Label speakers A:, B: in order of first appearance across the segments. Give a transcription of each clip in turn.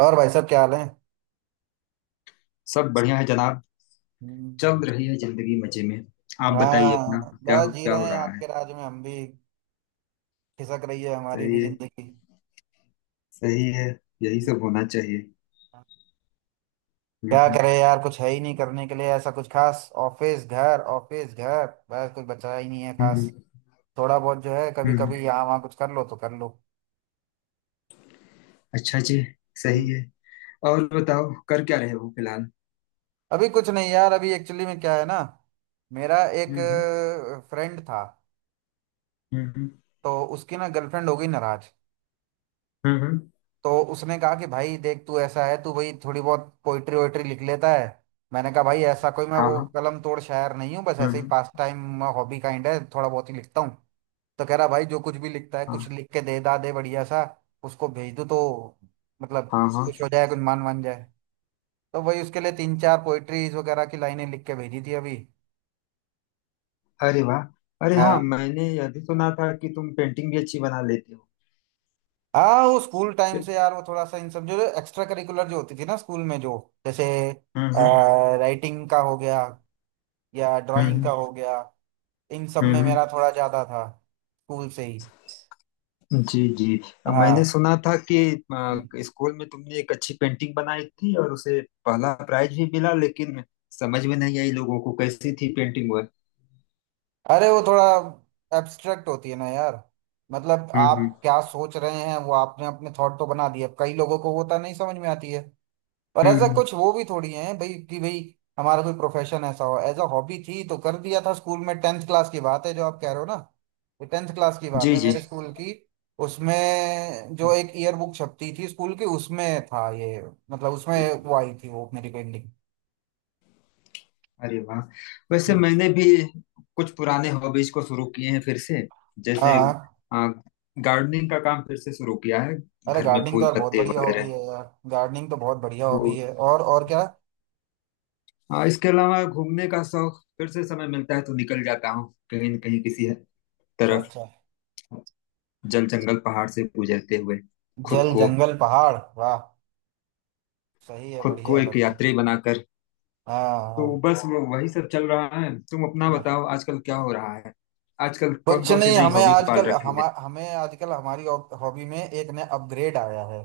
A: और भाई साहब क्या हाल है।
B: सब बढ़िया है जनाब। चल
A: हम्म,
B: रही है जिंदगी मजे में। आप बताइए अपना
A: हाँ, बस जी
B: क्या हो
A: रहे हैं
B: रहा है।
A: आपके राज में हम भी। खिसक रही है हमारी भी
B: सही है।
A: जिंदगी।
B: सही है। यही सब होना चाहिए। हम्म,
A: क्या
B: हम्म,
A: करें यार, कुछ है ही नहीं करने के लिए ऐसा कुछ खास। ऑफिस घर ऑफिस घर, बस कुछ बचा ही नहीं है खास।
B: हम्म,
A: थोड़ा बहुत जो है कभी
B: हम्म।
A: कभी यहाँ वहाँ कुछ कर लो तो कर लो।
B: अच्छा जी। सही
A: हम्म।
B: है। और बताओ कर क्या रहे हो फिलहाल।
A: अभी कुछ नहीं यार, अभी एक्चुअली में क्या है ना, मेरा एक
B: हम्म,
A: फ्रेंड था,
B: हम्म,
A: तो उसकी ना गर्लफ्रेंड हो गई नाराज।
B: हम्म,
A: तो उसने कहा कि भाई देख तू ऐसा है, तू भाई थोड़ी बहुत पोइट्री वोइट्री लिख लेता है। मैंने कहा भाई ऐसा कोई मैं
B: हाँ,
A: वो
B: हाँ।
A: कलम तोड़ शायर नहीं हूँ, बस
B: हम्म,
A: ऐसे ही पास टाइम हॉबी काइंड है, थोड़ा बहुत ही लिखता हूँ। तो कह रहा भाई जो कुछ भी लिखता है कुछ
B: हाँ,
A: लिख के दे दा दे बढ़िया सा, उसको भेज दो तो मतलब
B: हाँ, हाँ।
A: खुश हो जाए, कुछ मान मान जाए। तो वही उसके लिए तीन चार पोइट्रीज वगैरह की लाइनें लिख के भेजी थी अभी।
B: अरे वाह। अरे हाँ,
A: हाँ।
B: मैंने यह भी सुना था कि तुम पेंटिंग भी अच्छी बना लेते हो।
A: हाँ, वो स्कूल टाइम से यार, वो थोड़ा सा इन सब जो एक्स्ट्रा करिकुलर जो होती थी ना स्कूल में, जो जैसे
B: हम्म, हम्म,
A: राइटिंग का हो गया या ड्राइंग का
B: हम्म,
A: हो गया, इन सब में
B: हम्म,
A: मेरा थोड़ा ज्यादा था स्कूल से ही।
B: जी, जी। मैंने
A: हाँ।
B: सुना था कि
A: हम्म।
B: स्कूल में तुमने एक अच्छी पेंटिंग बनाई थी और उसे पहला प्राइज भी मिला, लेकिन समझ में नहीं आई लोगों को कैसी थी पेंटिंग वह।
A: अरे वो थोड़ा एब्स्ट्रैक्ट होती है ना यार। मतलब
B: हम्म, हम्म,
A: आप क्या सोच रहे हैं वो आपने अपने थॉट तो बना दिए, अब कई लोगों को वो तो नहीं समझ में आती है। और
B: हम्म,
A: ऐसा
B: हम्म।
A: कुछ वो भी थोड़ी है भाई कि भाई हमारा कोई प्रोफेशन ऐसा हो। एज अ हॉबी थी तो कर दिया था स्कूल में। टेंथ क्लास की बात है जो आप कह रहे हो ना, तो टेंथ क्लास की बात
B: जी
A: है
B: जी।
A: मेरे जी स्कूल की। उसमें जो एक ईयर बुक छपती थी स्कूल की, उसमें था ये। मतलब उसमें वो आई थी वो मेरी पेंटिंग।
B: अरे वाह। वैसे
A: हम्म।
B: मैंने भी कुछ पुराने हॉबीज को शुरू किए हैं फिर से,
A: हाँ।
B: जैसे
A: हाँ।
B: आ, गार्डनिंग का काम फिर से शुरू किया है।
A: अरे
B: घर में
A: गार्डनिंग तो
B: फूल
A: यार बहुत
B: पत्ते
A: बढ़िया हॉबी
B: वगैरह।
A: है यार। गार्डनिंग तो बहुत बढ़िया
B: वो
A: हॉबी है। और क्या?
B: हाँ, इसके अलावा घूमने का शौक, फिर से समय मिलता है तो निकल जाता हूँ कहीं न कहीं किसी
A: अच्छा
B: तरफ,
A: अच्छा।
B: जल जंगल पहाड़ से गुजरते हुए, खुद
A: जल
B: को
A: जंगल पहाड़, वाह! सही है,
B: खुद
A: बढ़िया
B: को
A: है
B: एक
A: बढ़िया।
B: यात्री बनाकर।
A: हाँ। हाँ।
B: तो बस वो वही सब चल रहा है। तुम अपना
A: हाँ।
B: बताओ आजकल क्या हो रहा है। आजकल कौन
A: कुछ
B: कौन सी
A: नहीं,
B: नई
A: हमें
B: हॉबी पाल
A: आजकल
B: रखी
A: हम
B: है।
A: हमें आजकल हमारी हॉबी में एक नया अपग्रेड आया है।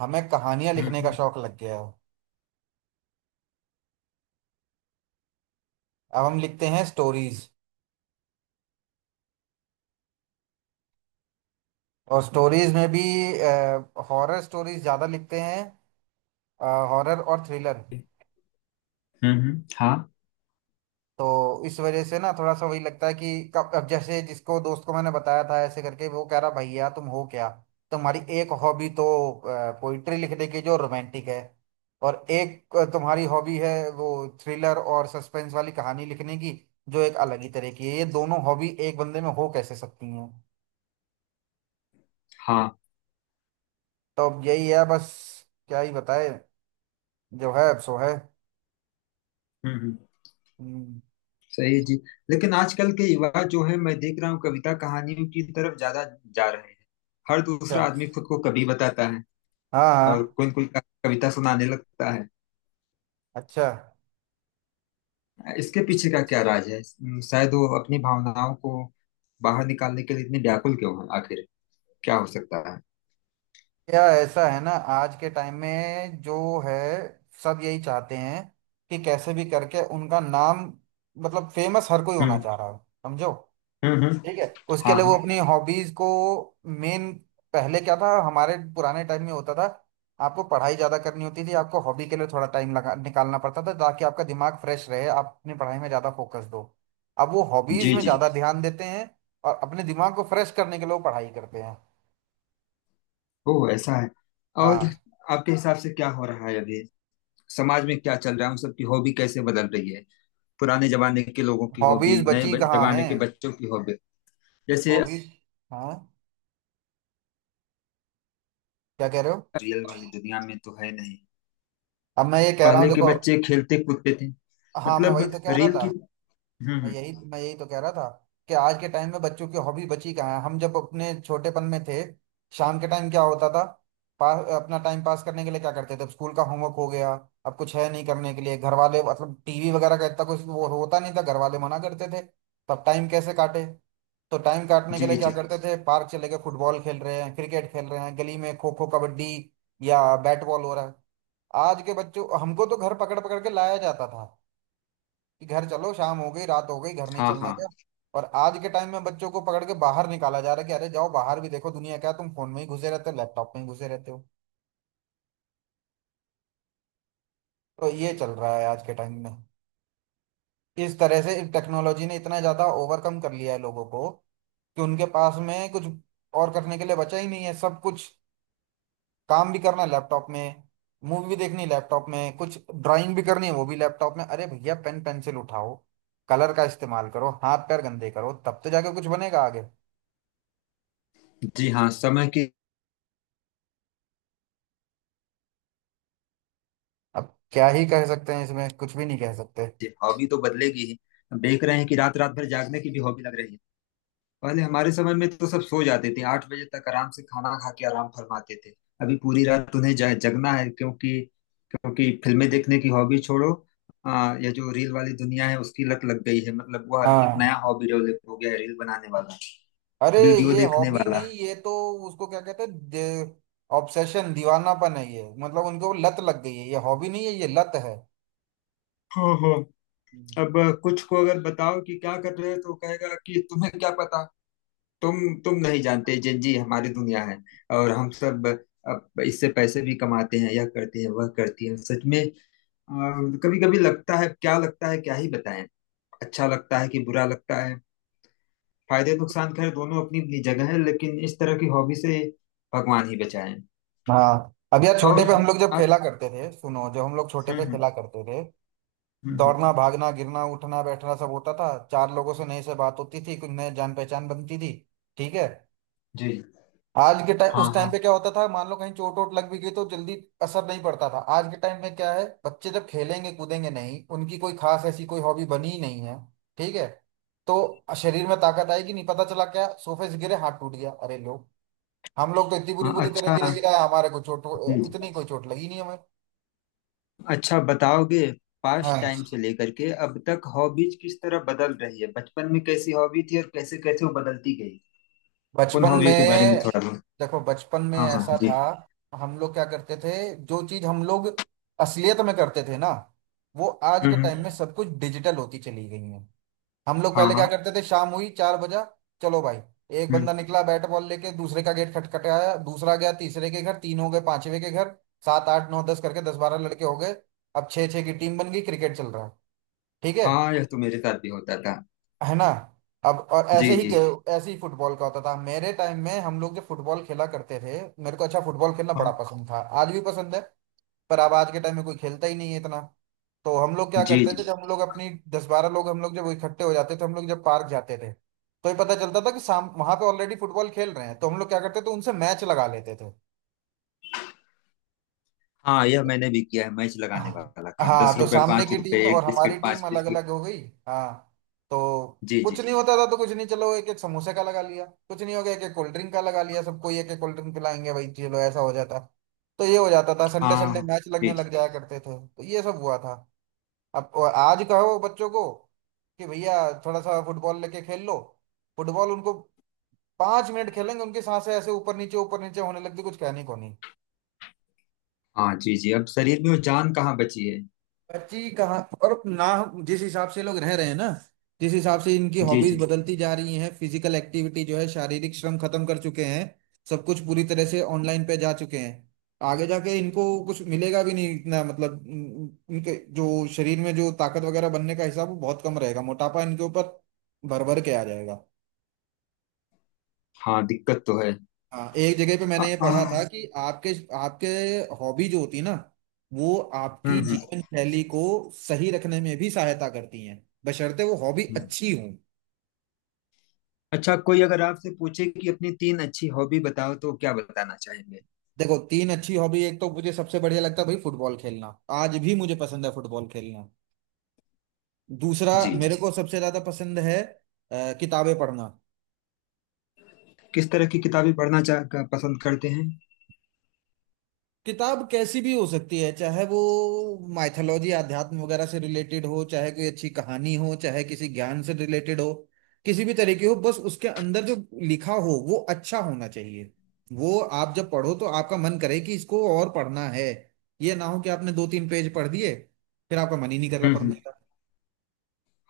A: हमें कहानियां लिखने का
B: हम्म,
A: शौक लग गया है। अब हम लिखते हैं स्टोरीज, और स्टोरीज में भी हॉरर स्टोरीज ज्यादा लिखते हैं, हॉरर और थ्रिलर।
B: हम्म, हाँ,
A: तो इस वजह से ना थोड़ा सा वही लगता है कि कब अब, जैसे जिसको दोस्त को मैंने बताया था ऐसे करके, वो कह रहा भैया तुम हो क्या, तुम्हारी एक हॉबी तो पोइट्री लिखने की जो रोमांटिक है, और एक तुम्हारी हॉबी है वो थ्रिलर और सस्पेंस वाली कहानी लिखने की, जो एक अलग ही तरह की है। ये दोनों हॉबी एक बंदे में हो कैसे सकती हैं?
B: हाँ।
A: तो अब यही है बस, क्या ही बताए, जो है अब सो है।
B: हम्म,
A: हम्म।
B: सही है जी। लेकिन आजकल के युवा जो है मैं देख रहा हूँ कविता कहानियों की तरफ ज्यादा जा रहे हैं। हर
A: अच्छा।
B: दूसरा आदमी खुद को कवि बताता है
A: हाँ
B: और
A: हाँ।
B: कोई कोई कविता सुनाने लगता है।
A: अच्छा।
B: इसके पीछे का क्या राज है, शायद वो अपनी भावनाओं को बाहर निकालने के लिए इतनी व्याकुल क्यों है आखिर, क्या हो सकता है।
A: या ऐसा है ना, आज के टाइम में जो है सब यही चाहते हैं कि कैसे भी करके उनका नाम, मतलब फेमस हर कोई होना
B: हम्म,
A: चाह रहा है, समझो।
B: हम्म,
A: ठीक है, उसके
B: हाँ,
A: लिए
B: हाँ,
A: वो अपनी हॉबीज को मेन। पहले क्या था हमारे पुराने टाइम में होता था आपको पढ़ाई ज्यादा करनी होती थी, आपको हॉबी के लिए थोड़ा टाइम लगा निकालना पड़ता था, ताकि आपका दिमाग फ्रेश रहे, आप अपनी पढ़ाई में ज्यादा फोकस दो। अब वो हॉबीज
B: जी
A: में
B: जी।
A: ज्यादा ध्यान देते हैं, और अपने दिमाग को फ्रेश करने के लिए वो पढ़ाई करते हैं।
B: ओ, ऐसा है। और
A: हाँ।
B: आपके हिसाब से क्या हो रहा है अभी, समाज में क्या चल रहा है, उन सबकी हॉबी कैसे बदल रही है। पुराने जमाने के लोगों की हॉबी,
A: हॉबीज
B: नए
A: बची कहाँ
B: जमाने
A: हैं?
B: के बच्चों की हॉबी। जैसे,
A: हॉबीज। हाँ। क्या कह रहे हो?
B: रियल वाली दुनिया में तो है नहीं।
A: अब मैं ये कह रहा हूँ,
B: पहले के
A: देखो।
B: बच्चे खेलते कूदते थे।
A: हाँ, मैं
B: मतलब
A: वही तो कह रहा
B: रील
A: था।
B: की। हम्म,
A: मैं यही मैं यही तो कह रहा था कि आज के टाइम में बच्चों की हॉबी बची कहाँ है। हम जब अपने छोटेपन में थे, शाम के टाइम क्या होता था? पा, अपना टाइम पास करने के लिए क्या करते थे? अब स्कूल का होमवर्क हो गया, अब कुछ है नहीं करने के लिए, घर वाले मतलब टीवी वगैरह का इतना कुछ वो होता नहीं था, घर वाले मना करते थे। तब टाइम कैसे काटे? तो टाइम काटने के
B: जी
A: लिए क्या
B: जी।
A: करते थे? पार्क चले गए, फुटबॉल खेल रहे हैं, क्रिकेट खेल रहे हैं, गली में खो खो कबड्डी या बैट बॉल हो रहा है। आज के बच्चों, हमको तो घर पकड़ पकड़ के लाया जाता था कि घर चलो, शाम हो गई रात हो गई, घर नहीं
B: हाँ,
A: चलना क्या।
B: हाँ।
A: और आज के टाइम में बच्चों को पकड़ के बाहर निकाला जा रहा है कि अरे जाओ बाहर भी देखो दुनिया क्या है, तुम फोन में ही घुसे रहते हो लैपटॉप में ही घुसे रहते हो। तो ये चल रहा है आज के टाइम में। इस तरह से टेक्नोलॉजी ने इतना ज्यादा ओवरकम कर लिया है लोगों को कि उनके पास में कुछ और करने के लिए बचा ही नहीं है। सब कुछ, काम भी करना है लैपटॉप में, मूवी भी देखनी है लैपटॉप में, कुछ ड्राइंग भी करनी है वो भी लैपटॉप में। अरे भैया पेन पेंसिल उठाओ, कलर का इस्तेमाल करो, हाथ पैर गंदे करो, तब तो जाके कुछ बनेगा आगे।
B: जी हाँ, समय की।
A: अब क्या ही कह सकते हैं, इसमें कुछ भी नहीं कह सकते।
B: जी, हॉबी तो बदलेगी ही। हम देख रहे हैं कि रात रात भर जागने की भी हॉबी लग रही है। पहले हमारे समय में तो सब सो जाते थे 8 बजे तक, आराम से खाना खा के आराम फरमाते थे। अभी पूरी रात उन्हें जगना है क्योंकि क्योंकि फिल्में देखने की हॉबी छोड़ो, यह जो रील वाली दुनिया है उसकी लत लग गई है, मतलब वह एक नया
A: हाँ।
B: हॉबी डेवलप हो गया है, रील बनाने वाला
A: अरे
B: वीडियो
A: ये
B: देखने
A: हॉबी
B: वाला।
A: नहीं, ये तो उसको क्या कहते हैं, ऑब्सेशन, दीवानापन है ये। मतलब उनको वो लत लग गई है, ये हॉबी नहीं है, ये लत है।
B: हो हो।
A: हम्म।
B: अब कुछ को अगर बताओ कि क्या कर रहे हो तो कहेगा कि तुम्हें क्या पता, तुम तुम नहीं जानते, जेनजी हमारी दुनिया है और हम सब अब इससे पैसे भी कमाते हैं, यह करते हैं वह करती हैं, सच में। कभी कभी लगता है क्या लगता है, क्या ही बताएं। अच्छा लगता है कि बुरा लगता है। फायदे नुकसान खैर दोनों अपनी अपनी जगह है, लेकिन इस तरह की हॉबी से भगवान ही बचाएं।
A: हाँ, अब यार छोटे
B: और
A: पे हम लोग जब
B: अब
A: खेला करते थे, सुनो जब हम लोग छोटे
B: हम्म,
A: पे
B: हम्म,
A: खेला करते थे,
B: हम्म, हम्म,
A: दौड़ना भागना गिरना उठना बैठना सब होता था, चार लोगों से नई से बात होती थी, कुछ नए जान पहचान बनती थी। ठीक है।
B: जी,
A: आज के टाइम,
B: हाँ,
A: उस टाइम
B: हाँ,
A: पे क्या होता था, मान लो कहीं चोट वोट लग भी गई तो जल्दी असर नहीं पड़ता था। आज के टाइम में क्या है, बच्चे जब खेलेंगे कूदेंगे नहीं, उनकी कोई खास ऐसी कोई हॉबी बनी ही नहीं है। ठीक है। तो शरीर में ताकत आएगी नहीं, पता चला क्या सोफे से गिरे हाथ टूट गया। अरे लोग, हम लोग तो इतनी बुरी
B: हाँ,
A: बुरी तरह
B: अच्छा
A: गिरे, गिरा हमारे को
B: जी।
A: चोट, इतनी कोई चोट लगी नहीं हमें।
B: अच्छा बताओगे, पास्ट
A: हाँ।
B: टाइम से लेकर के अब तक हॉबीज किस तरह बदल रही है, बचपन में कैसी हॉबी थी और कैसे कैसे वो बदलती गई, उन
A: बचपन
B: हॉबियों के बारे में
A: में,
B: थोड़ा बहुत।
A: देखो बचपन में
B: हाँ, हाँ
A: ऐसा
B: जी।
A: था, हम लोग क्या करते थे, जो चीज हम लोग असलियत में करते थे ना, वो आज
B: हम्म,
A: के टाइम में सब कुछ डिजिटल होती चली गई है। हम लोग
B: हाँ,
A: पहले
B: हाँ।
A: क्या करते थे, शाम हुई, चार बजा, चलो भाई, एक
B: हम्म,
A: बंदा निकला बैट बॉल लेके, दूसरे का गेट खटखटाया, दूसरा गया तीसरे के घर, तीन हो गए पांचवे के घर, सात आठ नौ दस करके दस बारह लड़के हो गए। अब छह छह की टीम बन गई, क्रिकेट चल रहा है। ठीक है
B: हाँ, यह तो मेरे साथ भी होता था।
A: है ना। अब और ऐसे
B: जी
A: ही
B: जी।
A: ऐसे ही फुटबॉल का होता था। मेरे टाइम में हम लोग जब फुटबॉल खेला करते थे, मेरे को अच्छा फुटबॉल खेलना बड़ा
B: हाँ,
A: पसंद था, आज भी पसंद है। पर अब आज के टाइम में कोई खेलता ही नहीं है इतना। तो हम लोग क्या
B: जी
A: करते
B: जी।
A: थे जब हम लोग अपनी दस बारह लोग हम लोग जब इकट्ठे हो जाते थे, हम लोग जब पार्क जाते थे तो ये पता चलता था कि शाम वहां पे ऑलरेडी फुटबॉल खेल रहे हैं, तो हम लोग क्या करते थे उनसे मैच लगा लेते थे।
B: हाँ, यह मैंने भी किया है मैच लगाने
A: हाँ।
B: वाला काम, दस
A: हाँ, तो
B: रुपए
A: सामने
B: पांच
A: की
B: रुपए
A: टीम
B: एक
A: और हमारी
B: बिस्किट
A: टीम
B: पांच
A: अलग
B: बिस्किट।
A: अलग हो गई। हाँ। तो
B: जी
A: कुछ
B: जी।
A: नहीं होता था तो कुछ नहीं, चलो एक एक समोसे का लगा लिया, कुछ नहीं हो गया एक एक कोल्ड ड्रिंक का लगा लिया, सबको एक एक कोल्ड ड्रिंक पिलाएंगे भाई, चलो ऐसा हो जाता। तो ये हो जाता था,
B: हाँ,
A: संडे संडे
B: हाँ,
A: मैच
B: जी
A: लगने
B: जी।
A: लग जाया करते थे, तो ये सब हुआ था। अब और आज कहो बच्चों को कि भैया थोड़ा सा फुटबॉल लेके खेल लो, फुटबॉल, उनको पांच मिनट खेलेंगे उनकी सांसें ऐसे ऊपर नीचे होने लगती, कुछ कहने को नहीं।
B: हाँ, जी जी, अब शरीर में वो जान कहाँ बची है।
A: बच्ची कहाँ, और ना जिस हिसाब से लोग रह रहे हैं ना, जिस हिसाब से इनकी
B: जी
A: हॉबीज
B: जी।
A: बदलती जा रही हैं, फिजिकल एक्टिविटी जो है शारीरिक श्रम खत्म कर चुके हैं। सब कुछ पूरी तरह से ऑनलाइन पे जा चुके हैं। आगे जाके इनको कुछ मिलेगा भी नहीं इतना, मतलब इनके जो शरीर में जो ताकत वगैरह बनने का हिसाब वो बहुत कम रहेगा, मोटापा इनके ऊपर भर भर के आ जाएगा।
B: हाँ, दिक्कत तो है।
A: हाँ, एक जगह पे
B: आ,
A: मैंने ये
B: आ,
A: पढ़ा था कि आपके आपके हॉबी जो होती है ना, वो
B: हम्म,
A: आपकी
B: हम्म।
A: जीवन शैली को सही रखने में भी सहायता करती हैं, बशर्ते वो हॉबी अच्छी हो।
B: अच्छा, कोई अगर आपसे पूछे कि अपनी तीन अच्छी हॉबी बताओ तो क्या बताना चाहेंगे।
A: देखो तीन अच्छी हॉबी, एक तो मुझे सबसे बढ़िया लगता है भाई फुटबॉल खेलना, आज भी मुझे पसंद है फुटबॉल खेलना। दूसरा,
B: जी जी।
A: मेरे को सबसे ज्यादा पसंद है किताबें पढ़ना।
B: किस तरह की किताबें पढ़ना चाह पसंद करते हैं।
A: किताब कैसी भी हो सकती है, चाहे वो माइथोलॉजी अध्यात्म वगैरह से रिलेटेड हो, चाहे कोई अच्छी कहानी हो, चाहे किसी ज्ञान से रिलेटेड हो, किसी भी तरीके हो, बस उसके अंदर जो लिखा हो वो अच्छा होना चाहिए। वो आप जब पढ़ो तो आपका मन करे कि इसको और पढ़ना है, ये ना हो कि आपने दो तीन पेज पढ़ दिए फिर आपका मन ही नहीं कर रहा
B: हम्म,
A: पढ़ने का।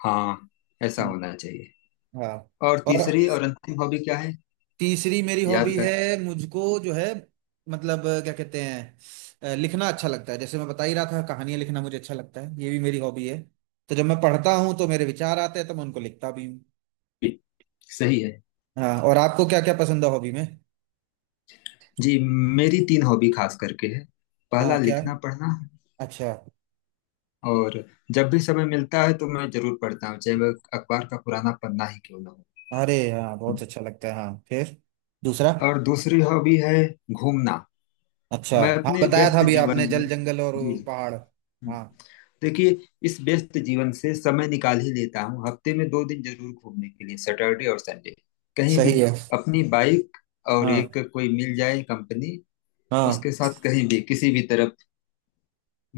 B: हाँ, ऐसा
A: हम्म।
B: होना चाहिए।
A: हाँ।
B: और
A: और
B: तीसरी और अंतिम हॉबी क्या है।
A: तीसरी मेरी
B: याद
A: हॉबी
B: कर।
A: है, मुझको जो है, मतलब क्या कहते हैं, लिखना अच्छा लगता है, जैसे मैं बता ही रहा था, कहानियां लिखना मुझे अच्छा लगता है, ये भी मेरी हॉबी है। तो जब मैं पढ़ता हूँ तो मेरे विचार आते हैं तो मैं उनको लिखता भी हूँ।
B: जी, सही है
A: हाँ, और आपको क्या क्या पसंद है हॉबी में?
B: जी। मेरी तीन हॉबी खास करके है।
A: हाँ,
B: पहला
A: क्या?
B: लिखना पढ़ना है,
A: अच्छा।
B: और जब भी समय मिलता है तो मैं जरूर पढ़ता हूँ, चाहे वह अखबार का पुराना पन्ना ही क्यों ना हो।
A: अरे हाँ, बहुत अच्छा लगता है हाँ। फिर दूसरा?
B: और दूसरी हॉबी है घूमना।
A: अच्छा।
B: मैं
A: हाँ,
B: अपने
A: बताया था
B: व्यस्त
A: अभी
B: जीवन
A: आपने, जल
B: में,
A: जंगल और
B: जी
A: वो
B: जी,
A: पहाड़,
B: हम्म।
A: हाँ।
B: देखिए, इस व्यस्त जीवन से समय निकाल ही लेता हूँ हफ्ते में 2 दिन जरूर घूमने के लिए, सैटरडे और संडे, कहीं भी,
A: सही है।
B: अपनी बाइक और
A: हाँ।
B: एक कोई मिल जाए कंपनी,
A: हाँ।
B: उसके साथ कहीं भी किसी भी तरफ।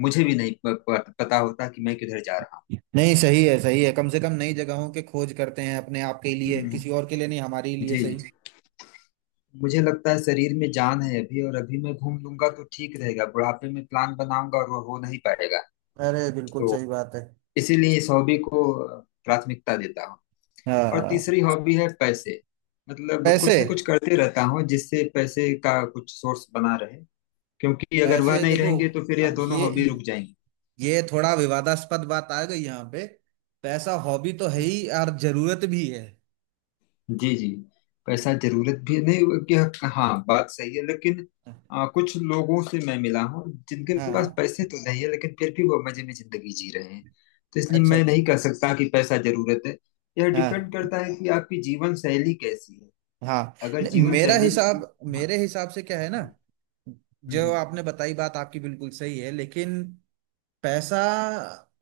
B: मुझे भी नहीं प, प, पता होता कि मैं किधर जा रहा हूँ।
A: नहीं सही है, सही है। कम से कम नई जगहों की खोज करते हैं अपने आप के लिए,
B: हम्म,
A: किसी और के लिए नहीं, हमारे ही लिए,
B: जी
A: सही।
B: जी। मुझे लगता है शरीर में जान है अभी, और अभी मैं घूम लूंगा तो ठीक रहेगा, बुढ़ापे में प्लान बनाऊंगा और वो हो नहीं पाएगा।
A: अरे बिल्कुल
B: तो
A: सही बात है।
B: इसीलिए इस हॉबी को प्राथमिकता देता हूँ। और
A: हाँ।
B: तीसरी हॉबी है पैसे। मतलब
A: पैसे?
B: कुछ न कुछ करते रहता हूँ जिससे पैसे का कुछ सोर्स बना रहे, क्योंकि अगर वह
A: पैसे
B: नहीं
A: देखो,
B: रहेंगे तो फिर यह
A: अब
B: दोनों हॉबी रुक जाएंगी।
A: ये थोड़ा विवादास्पद बात आ गई यहाँ पे। पैसा हॉबी तो है ही और जरूरत भी है।
B: जी जी। पैसा
A: हाँ।
B: जरूरत भी नहीं कि, हाँ बात सही है, लेकिन कुछ लोगों से मैं मिला हूँ जिनके
A: हाँ।
B: पास पैसे तो नहीं है लेकिन फिर भी वो मजे में जिंदगी जी रहे हैं। तो इसलिए
A: अच्छा
B: मैं
A: अच्छा।
B: नहीं कह सकता कि पैसा जरूरत है। यह डिपेंड
A: हाँ।
B: करता है कि आपकी जीवन शैली कैसी है।
A: हाँ।
B: अगर
A: नहीं,
B: जीवन
A: मेरा
B: शैली,
A: हिसाब
B: हाँ,
A: मेरे हिसाब से क्या है ना,
B: हम्म,
A: जो
B: हम्म,
A: आपने बताई बात आपकी बिल्कुल सही है, लेकिन पैसा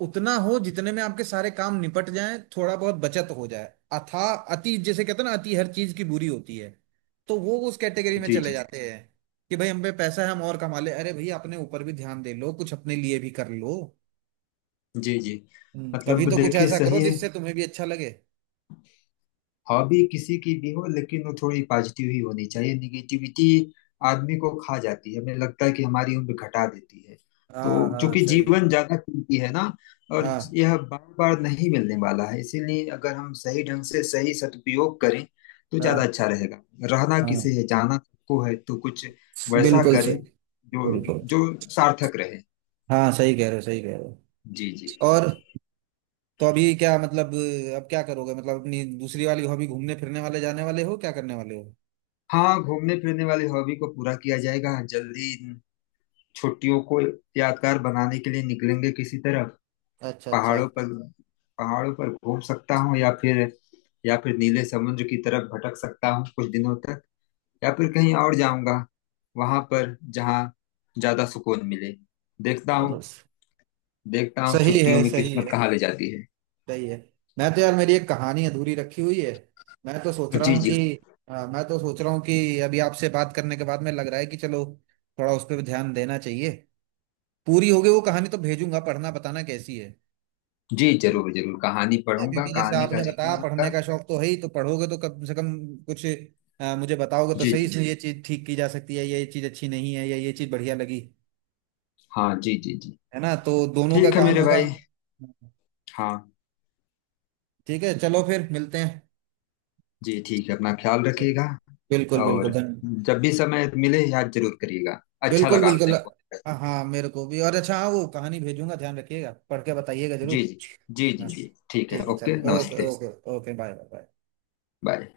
A: उतना हो जितने में आपके सारे काम निपट जाएं, थोड़ा बहुत बचत हो जाए। अथा अति, जैसे कहते हैं ना, अति हर चीज की बुरी होती है। तो वो उस कैटेगरी में
B: जी
A: चले
B: जी
A: जाते हैं कि भाई हम पे पैसा है हम और कमा ले, अरे भाई अपने ऊपर भी ध्यान दे लो, कुछ अपने लिए भी कर लो।
B: जी जी।
A: कभी
B: मतलब
A: तो कुछ
B: देखिए
A: ऐसा करो
B: सही है,
A: जिससे तुम्हें भी अच्छा लगे।
B: हॉबी किसी की भी हो, लेकिन वो थोड़ी पॉजिटिव ही होनी चाहिए। निगेटिविटी आदमी को खा जाती है, हमें लगता है कि हमारी उम्र घटा देती है। तो
A: हाँ हाँ,
B: चूंकि
A: सही बात।
B: जीवन ज्यादा कीमती है ना, और
A: हाँ।
B: यह बार बार नहीं मिलने वाला है, इसीलिए अगर हम सही ढंग से सही सदुपयोग करें तो ज्यादा
A: हाँ।
B: अच्छा रहेगा। रहना किसे
A: हाँ,
B: है, जाना सबको है, तो कुछ वैसा
A: बिल्कुल
B: करें
A: सही,
B: जो
A: बिल्कुल।
B: जो सार्थक रहे।
A: हाँ, सही कह रहे हो, सही कह रहे हो।
B: जी जी।
A: और, तो अभी क्या मतलब, अब क्या करोगे, मतलब अपनी दूसरी वाली हॉबी घूमने फिरने वाले, जाने वाले हो, क्या करने वाले हो?
B: हाँ, घूमने फिरने वाली हॉबी को पूरा किया जाएगा जल्दी, छुट्टियों को यादगार बनाने के लिए निकलेंगे किसी तरफ।
A: अच्छा अच्छा।
B: पहाड़ों पर पहाड़ों पर घूम सकता हूँ, या फिर नीले समुद्र की तरफ भटक सकता हूँ कुछ दिनों तक, या फिर कहीं और जाऊंगा वहां पर जहाँ ज्यादा सुकून मिले। देखता
A: चलो,
B: हूँ। देखता हूँ
A: सही
B: छुट्टियों
A: है,
B: में
A: सही
B: किस्मत
A: है,
B: कहाँ ले जाती है।
A: सही है। मैं तो यार मेरी एक कहानी अधूरी रखी हुई है, मैं तो सोच रहा
B: जी,
A: हूँ
B: जी
A: कि, हाँ, मैं तो सोच रहा हूँ कि अभी आपसे बात करने के बाद में लग रहा है कि चलो थोड़ा उस पर ध्यान देना चाहिए। पूरी होगी वो कहानी तो भेजूंगा, पढ़ना, बताना कैसी है।
B: जी जरूर जरूर कहानी
A: है,
B: पढ़ूंगा,
A: क्योंकि जैसे
B: कहानी का
A: आपने बताया
B: रिव्यू
A: पढ़ने
B: दूंगा।
A: का शौक तो है ही, तो पढ़ोगे तो कम से कम कुछ मुझे बताओगे तो
B: जी
A: सही,
B: जी,
A: इसमें ये चीज ठीक की जा सकती है, ये चीज अच्छी नहीं है, या ये चीज बढ़िया लगी।
B: हाँ, जी जी जी,
A: है ना, तो दोनों का
B: ठीक है
A: काम
B: मेरे
A: होगा।
B: भाई। हाँ,
A: ठीक है, चलो फिर मिलते हैं।
B: जी ठीक है, अपना ख्याल रखिएगा,
A: बिल्कुल बिल्कुल,
B: और
A: धन।
B: जब भी समय मिले याद जरूर करिएगा। अच्छा
A: बिल्कुल
B: लगा
A: बिल्कुल।
B: आपने फोन किया।
A: हाँ हाँ, मेरे को भी और अच्छा, हाँ वो कहानी भेजूंगा, ध्यान रखिएगा, पढ़ के बताइएगा
B: जी,
A: जरूर।
B: जी जी जी
A: हाँ,
B: जी, ठीक है,
A: ठीक है
B: ओके,
A: चलो, ओके
B: नमस्ते,
A: okay, okay bye bye.
B: Bye.